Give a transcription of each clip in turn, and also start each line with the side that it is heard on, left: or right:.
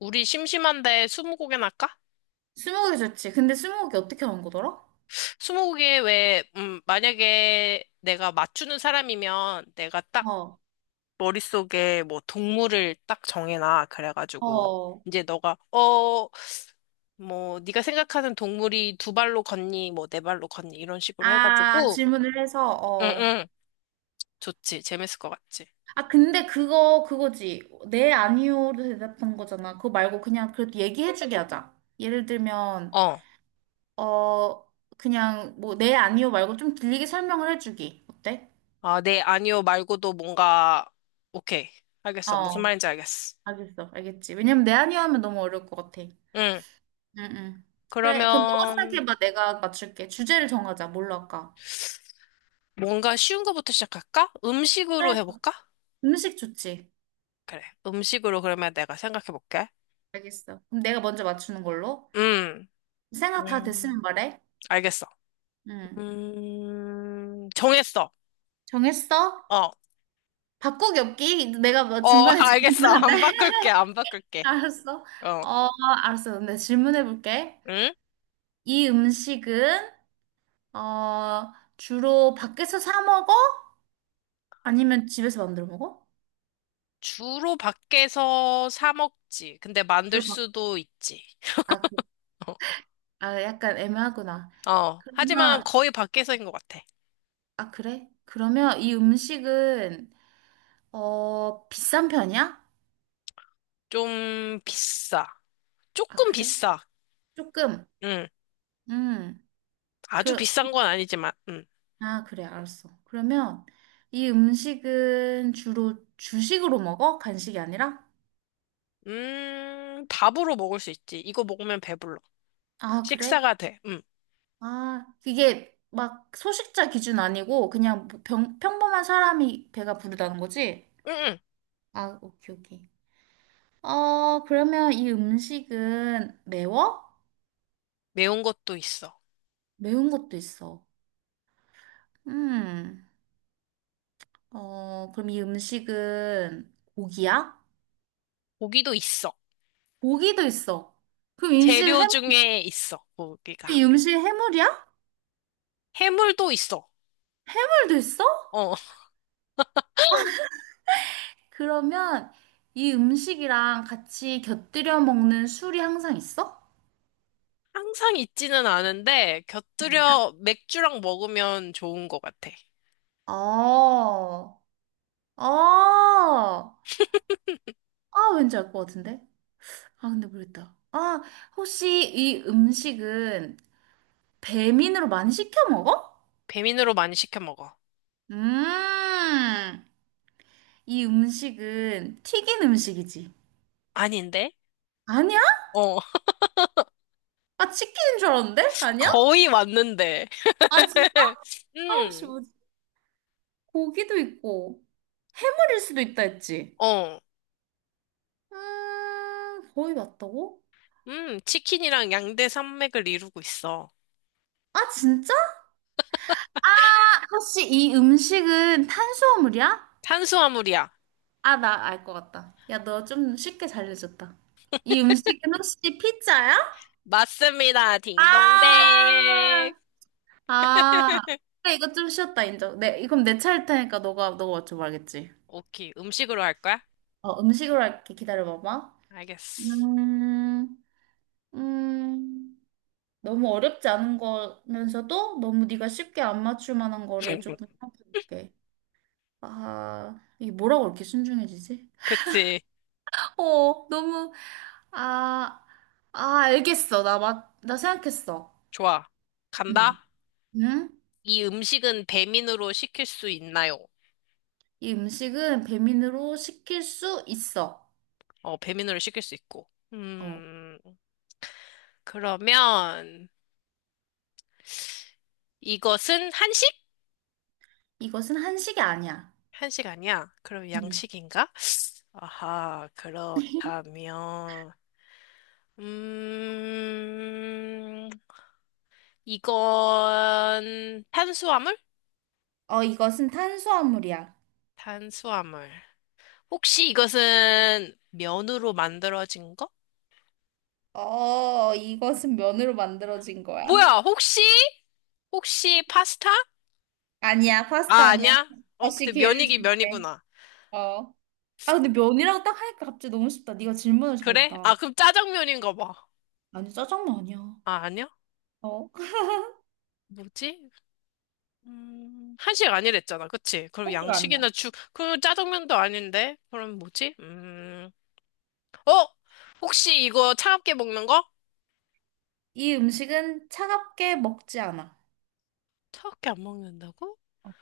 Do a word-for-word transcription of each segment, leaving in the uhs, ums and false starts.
left: 우리 심심한데 스무고개나 할까?
right: 스무고개 좋지. 근데 스무고개 어떻게 하는 거더라?
left: 스무고개 왜, 음, 만약에 내가 맞추는 사람이면 내가 딱
right: 어,
left: 머릿속에 뭐 동물을 딱 정해놔. 그래가지고
right: 어.
left: 이제 너가, 어, 뭐 네가 생각하는 동물이 두 발로 걷니, 뭐 네 발로 걷니 이런 식으로
right: 아,
left: 해가지고,
right: 질문을 해서,
left: 응,
right: 어.
left: 응, 좋지. 재밌을 것 같지?
right: 아, 근데 그거, 그거지. 네, 아니요로 대답한 거잖아. 그거 말고 그냥 그래도 얘기해주게 하자. 예를 들면,
left: 어,
right: 어, 그냥 뭐, 네, 아니요 말고 좀 길게 설명을 해주기. 어때?
left: 아, 네, 아니요 말고도 뭔가, 오케이. 알겠어. 무슨
right: 어,
left: 말인지 알겠어.
right: 알겠어. 알겠지. 왜냐면 네, 아니요 하면 너무 어려울 것 같아.
left: 응.
right: 응, 응. 그래, 그럼 너가
left: 그러면,
right: 생각해봐. 내가 맞출게. 주제를 정하자. 뭘로 할까?
left: 뭔가 쉬운 거부터 시작할까? 음식으로
right: 그래,
left: 해볼까?
right: 음식 좋지.
left: 그래. 음식으로 그러면 내가 생각해볼게.
right: 알겠어. 그럼 내가 먼저 맞추는 걸로.
left: 음,
right: 생각 다 됐으면
left: 음,
right: 말해.
left: 알겠어.
right: 응.
left: 음, 정했어.
right: 정했어?
left: 어,
right: 바꾸기 없기? 내가 뭐
left: 어,
right: 중간에
left: 알겠어.
right: 질문하는데.
left: 안 바꿀게, 안 바꿀게.
right: 알았어.
left: 어,
right: 어, 알았어. 근데 질문해 볼게.
left: 응?
right: 이 음식은, 어, 주로 밖에서 사 먹어? 아니면 집에서 만들어 먹어?
left: 주로 밖에서 사 먹지. 근데 만들
right: 주로 밖.
left: 수도 있지.
right: 아, 그, 아, 약간 애매하구나.
left: 어, 하지만
right: 그러면,
left: 거의 밖에서인 것 같아.
right: 아, 그래? 그러면 이 음식은, 어, 비싼 편이야?
left: 좀 비싸.
right: 아,
left: 조금
right: 그래?
left: 비싸.
right: 조금.
left: 응,
right: 음.
left: 아주
right: 그,
left: 비싼 건 아니지만, 응.
right: 아, 그래, 알았어. 그러면 이 음식은 주로 주식으로 먹어? 간식이 아니라?
left: 음, 밥으로 먹을 수 있지. 이거 먹으면 배불러.
right: 아, 그래?
left: 식사가 돼. 응,
right: 아, 이게 막 소식자 기준 아니고 그냥 뭐 병, 평범한 사람이 배가 부르다는 거지?
left: 응, 응.
right: 아, 오케이, 오케이. 어, 그러면 이 음식은 매워?
left: 매운 것도 있어.
right: 매운 것도 있어. 음, 어, 그럼 이 음식은 고기야?
left: 고기도 있어.
right: 고기도 있어. 그럼 이 음식
left: 재료
right: 해물,
left: 중에 있어, 고기가.
right: 이 음식 해물이야?
left: 해물도 있어.
right: 해물도 있어?
left: 어,
right: 그러면 이 음식이랑 같이 곁들여 먹는 술이 항상 있어?
left: 항상 있지는 않은데,
right: 뭐 다-
left: 곁들여 맥주랑 먹으면 좋은 것 같아.
right: 어, 어, 아, 왠지 알 것 같은데? 아, 근데 모르겠다. 아, 혹시 이 음식은 배민으로 많이 시켜 먹어?
left: 배민으로 많이 시켜 먹어.
right: 음, 이 음식은 튀긴 음식이지.
left: 아닌데?
right: 아니야?
left: 어,
right: 아, 치킨인 줄 알았는데? 아니야?
left: 거의 왔는데.
right: 아, 진짜? 아, 혹시
left: 음,
right: 뭐지? 고기도 있고, 해물일 수도 있다 했지?
left: 어,
right: 음, 거의 맞다고?
left: 음, 치킨이랑 양대 산맥을 이루고 있어.
right: 아, 진짜? 아, 혹시 이 음식은 탄수화물이야?
left: 탄수화물이야.
right: 아, 나 알 것 같다. 야, 너 좀 쉽게 잘려줬다. 이 음식은 혹시 피자야?
left: 맞습니다. 딩동댕.
right: 아, 아. 그래, 이거 좀 쉬웠다, 인정. 네, 그럼 내 차일 테니까 너가, 너가 맞춰봐야겠지.
left: 오케이. 음식으로 할 거야?
right: 어, 음식으로 할게. 기다려봐봐.
left: 알겠어.
right: 음, 음, 너무 어렵지 않은 거면서도 너무 네가 쉽게 안 맞출 만한 거를 조금 생각해볼게. 아, 이게 뭐라고 이렇게 신중해지지?
left: 그치.
right: 어, 너무, 아, 아, 알겠어. 나 맞, 나 생각했어.
left: 좋아.
right: 응,
left: 간다.
right: 응?
left: 이 음식은 배민으로 시킬 수 있나요?
right: 이 음식은 배민으로 시킬 수 있어.
left: 어, 배민으로 시킬 수 있고.
right: 어,
left: 음, 그러면 이것은 한식?
right: 이것은 한식이 아니야.
left: 한식 아니야. 그럼
right: 응.
left: 양식인가? 아하, 그렇다면, 음, 이건 탄수화물?
right: 어, 이것은 탄수화물이야.
left: 탄수화물. 혹시 이것은 면으로 만들어진 거?
right: 어, 이것은 면으로 만들어진 거야.
left: 뭐야, 혹시? 혹시 파스타?
right: 아니야, 파스타
left: 아,
right: 아니야.
left: 아니야? 어,
right: 다시
left: 근데
right: 기회를
left: 면이긴
right: 줄게.
left: 면이구나.
right: 어. 아, 근데 면이라고 딱 하니까 갑자기 너무 쉽다. 네가 질문을
left: 그래?
right: 잘했다.
left: 아, 그럼 짜장면인가 봐.
right: 아니, 짜장면 아니야.
left: 아, 아니야?
right: 어?
left: 뭐지? 음, 한식 아니랬잖아. 그치? 그럼
right: 한식 아니야.
left: 양식이나 죽, 그럼 짜장면도 아닌데? 그럼 뭐지? 음, 어? 혹시 이거 차갑게 먹는 거?
right: 이 음식은 차갑게 먹지 않아.
left: 차갑게 안 먹는다고?
right: 어,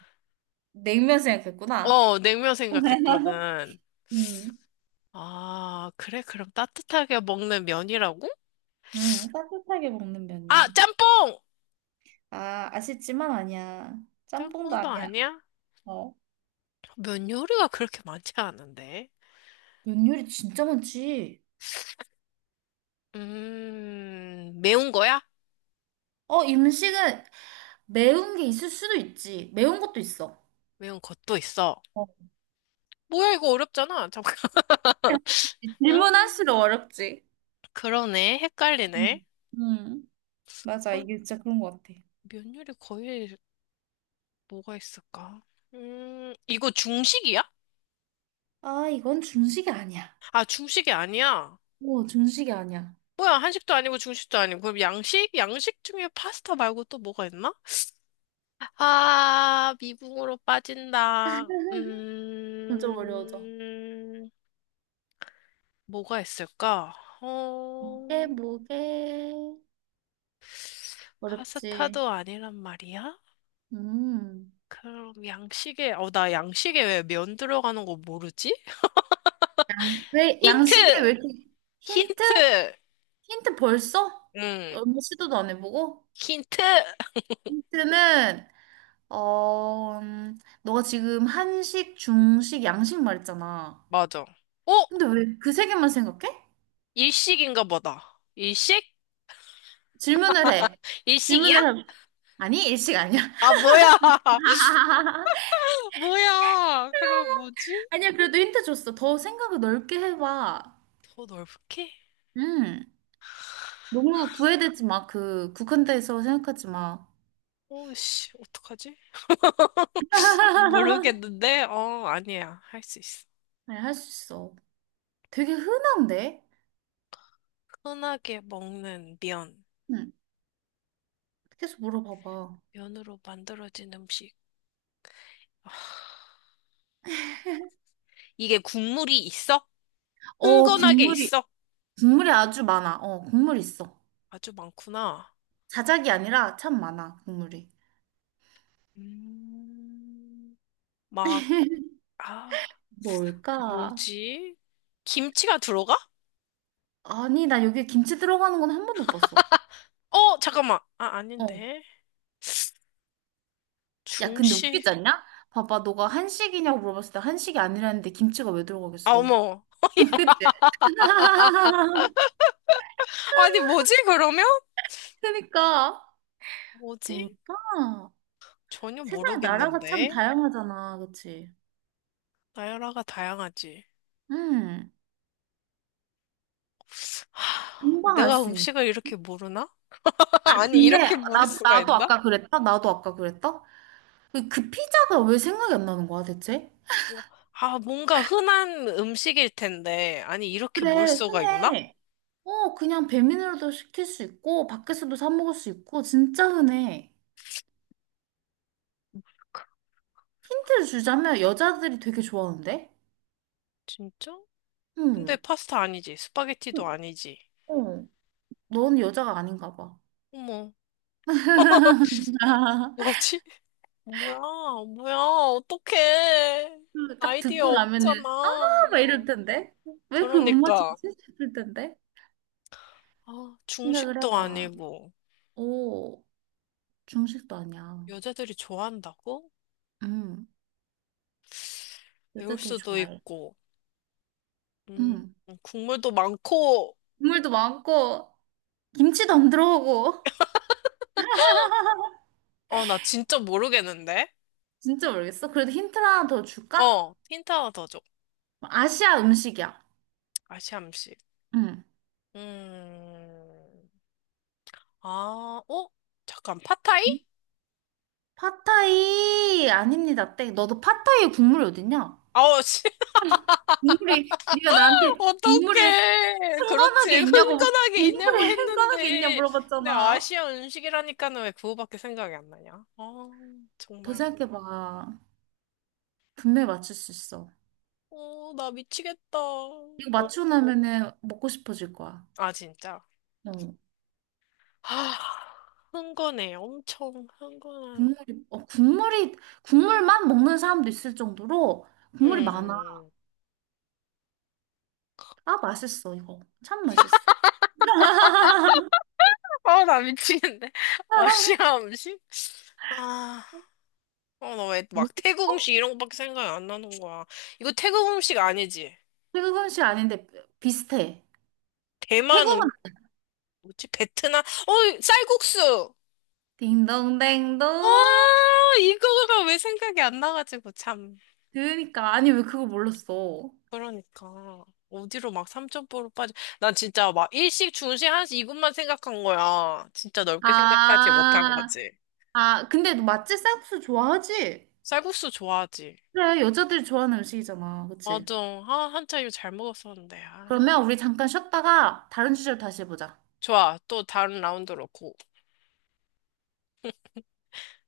right: 냉면 생각했구나.
left: 어, 냉면 생각했거든.
right: 음,
left: 아, 그래? 그럼 따뜻하게 먹는 면이라고?
right: 음, 따뜻하게 먹는 면이야.
left: 아, 짬뽕!
right: 아, 아쉽지만 아니야. 짬뽕도
left: 짬뽕도
right: 아니야.
left: 아니야?
right: 어.
left: 면 요리가 그렇게 많지 않은데.
right: 면 요리 진짜 많지.
left: 음, 매운 거야?
right: 어, 음식은 매운 게 있을 수도 있지. 매운 것도 있어.
left: 매운 것도 있어.
right: 어.
left: 뭐야, 이거 어렵잖아. 잠깐. 아,
right: 질문할수록 어렵지.
left: 그러네. 헷갈리네.
right: 음. 음, 맞아.
left: 어,
right: 이게 진짜 그런 것 같아.
left: 면 요리 거의 뭐가 있을까? 음, 이거 중식이야?
right: 아, 이건 중식이 아니야.
left: 아, 중식이 아니야.
right: 오, 중식이 아니야.
left: 뭐야, 한식도 아니고 중식도 아니고. 그럼 양식? 양식 중에 파스타 말고 또 뭐가 있나? 아, 미궁으로 빠진다.
right: 점점 어려워져.
left: 음, 뭐가 있을까?
right: 이게
left: 어,
right: 뭐게? 어렵지.
left: 파스타도 아니란 말이야?
right: 음.
left: 그럼 양식에, 어, 나 양식에 왜 면 들어가는 거 모르지?
right: 왜, 양식이
left: 힌트!
right: 왜 이렇게, 힌트?
left: 힌트!
right: 힌트 벌써?
left: 응,
right: 얼마 시도도 안 해보고?
left: 힌트!
right: 힌트는, 어, 음, 너가 지금 한식, 중식, 양식 말했잖아.
left: 맞아. 어?
right: 근데 왜 그 세 개만 생각해?
left: 일식인가 보다. 일식?
right: 질문을 해.
left: 일식이야?
right: 질문을 해. 아니, 일식 아니야.
left: 아, 뭐야. 뭐야. 그럼 뭐지?
right: 아니야, 그래도 힌트 줬어. 더 생각을 넓게 해봐.
left: 더 넓게?
right: 음. 너무 구애되지 마. 그, 국한돼서 생각하지 마.
left: 오, 씨, 어떡하지? 모르겠는데? 어, 아니야. 할 수 있어.
right: 네, 할 수 있어. 되게 흔한데?
left: 흔하게 먹는 면.
right: 응. 계속 물어봐봐.
left: 면으로 만들어진 음식. 아, 이게 국물이 있어?
right: 어,
left: 흥건하게
right: 국물이,
left: 있어?
right: 국물이 아주 많아. 어, 국물 있어.
left: 아주 많구나.
right: 자작이 아니라 참 많아, 국물이.
left: 음, 막, 아,
right: 뭘까?
left: 뭐지? 김치가 들어가?
right: 아니, 나 여기 김치 들어가는 건 한 번도 못 봤어.
left: 어, 잠깐만. 아,
right: 어.
left: 아닌데.
right: 야, 근데
left: 중식.
right: 웃기지 않냐? 봐봐, 너가 한식이냐고 물어봤을 때 한식이 아니라는데 김치가 왜
left: 아,
right: 들어가겠어?
left: 어머.
right: 그치?
left: 아니, 뭐지, 그러면?
right: 그니까.
left: 뭐지?
right: 뭘까?
left: 전혀
right: 세상에 나라가 참
left: 모르겠는데.
right: 다양하잖아, 그치?
left: 나열아가 다양하지.
right: 음.
left: 하,
right: 금방 알
left: 내가
right: 수 있는.
left: 음식을 이렇게 모르나?
right: 아,
left: 아니,
right: 근데
left: 이렇게 모를
right: 나,
left: 수가
right: 나도
left: 있나?
right: 아까 그랬다? 나도 아까 그랬다? 그, 그 피자가 왜 생각이 안 나는 거야, 대체?
left: 어, 아, 뭔가 흔한 음식일 텐데. 아니, 이렇게 몰
right: 그래,
left: 수가 있나?
right: 흔해. 어, 그냥 배민으로도 시킬 수 있고, 밖에서도 사 먹을 수 있고, 진짜 흔해. 힌트를 주자면 여자들이 되게 좋아하는데?
left: 진짜? 근데
right: 응.
left: 파스타 아니지. 스파게티도 아니지.
right: 어, 넌 여자가 아닌가 봐.
left: 어머, 뭐지? 뭐야, 뭐야, 어떡해.
right: 딱
left: 아이디어
right: 듣고 나면은,
left: 없잖아.
right: 아, 막 이럴 텐데? 왜 그걸 못 맞추지?
left: 그러니까.
right: 싶을 텐데?
left: 아,
right: 생각을
left: 중식도
right: 해봐.
left: 아니고.
right: 오, 중식도 아니야.
left: 여자들이 좋아한다고?
right: 응,
left: 배울
right: 여자들이
left: 수도
right: 좋아해.
left: 있고. 음,
right: 응.
left: 국물도 많고.
right: 국물도 많고, 김치도 안 들어가고.
left: 어, 나 진짜 모르겠는데?
right: 진짜 모르겠어. 그래도 힌트 하나 더 줄까?
left: 어, 힌트 하나 더 줘.
right: 아시아 음식이야.
left: 아시암식.
right: 응.
left: 음. 아, 어? 잠깐,
right: 음?
left: 팟타이?
right: 팟타이 아닙니다. 땡. 너도 팟타이에 국물이 어딨냐?
left: 아우, 씨,
right: 국물이 네가 나한테 국물이
left: 어떡해. 그렇지.
right: 흥건하게 있냐고
left: 흥건하게 있냐고
right: 국물이 흥건하게 있냐
left: 했는데. 근데
right: 물어봤잖아.
left: 아시아 음식이라니까는 왜 그거밖에 생각이 안 나냐? 아,
right: 더
left: 정말.
right: 생각해봐. 분명히 맞출 수 있어.
left: 어, 나 미치겠다. 어,
right: 이거 맞추고 나면은 먹고 싶어질 거야.
left: 아, 진짜.
right: 어.
left: 아, 흥건해. 엄청 흥건한.
right: 국물이, 어, 국물이, 국물만 먹는 사람도 있을 정도로 국물이 많아.
left: 음.
right: 아, 맛있어, 이거. 참 맛있어.
left: 아, 나 미치겠네. 아시아 음식? 아, 어, 나 왜 막 태국
right: 모르겠어?
left: 음식 이런 거밖에 생각이 안 나는 거야. 이거 태국 음식 아니지?
right: 태국 음식 아닌데 비슷해.
left: 대만
right: 태국은
left: 음, 뭐지? 베트남? 어, 쌀국수!
right: 딩동댕동.
left: 아, 이거가 왜 생각이 안 나가지고, 참.
right: 그러니까 아니 왜 그걸 몰랐어?
left: 그러니까. 어디로 막삼천포로 빠져. 난 진짜 막 일식, 중식, 한식 이것만 생각한 거야. 진짜 넓게 생각하지 못한
right: 아,
left: 거지.
right: 아 근데 너 맛집 쌀국수 좋아하지?
left: 쌀국수 좋아하지?
right: 그래 여자들이 좋아하는 음식이잖아, 그치?
left: 맞아. 아, 한참 이거 잘 먹었었는데. 아.
right: 그러면 우리 잠깐 쉬었다가 다른 주제로 다시 해보자.
left: 좋아. 또 다른 라운드로 고.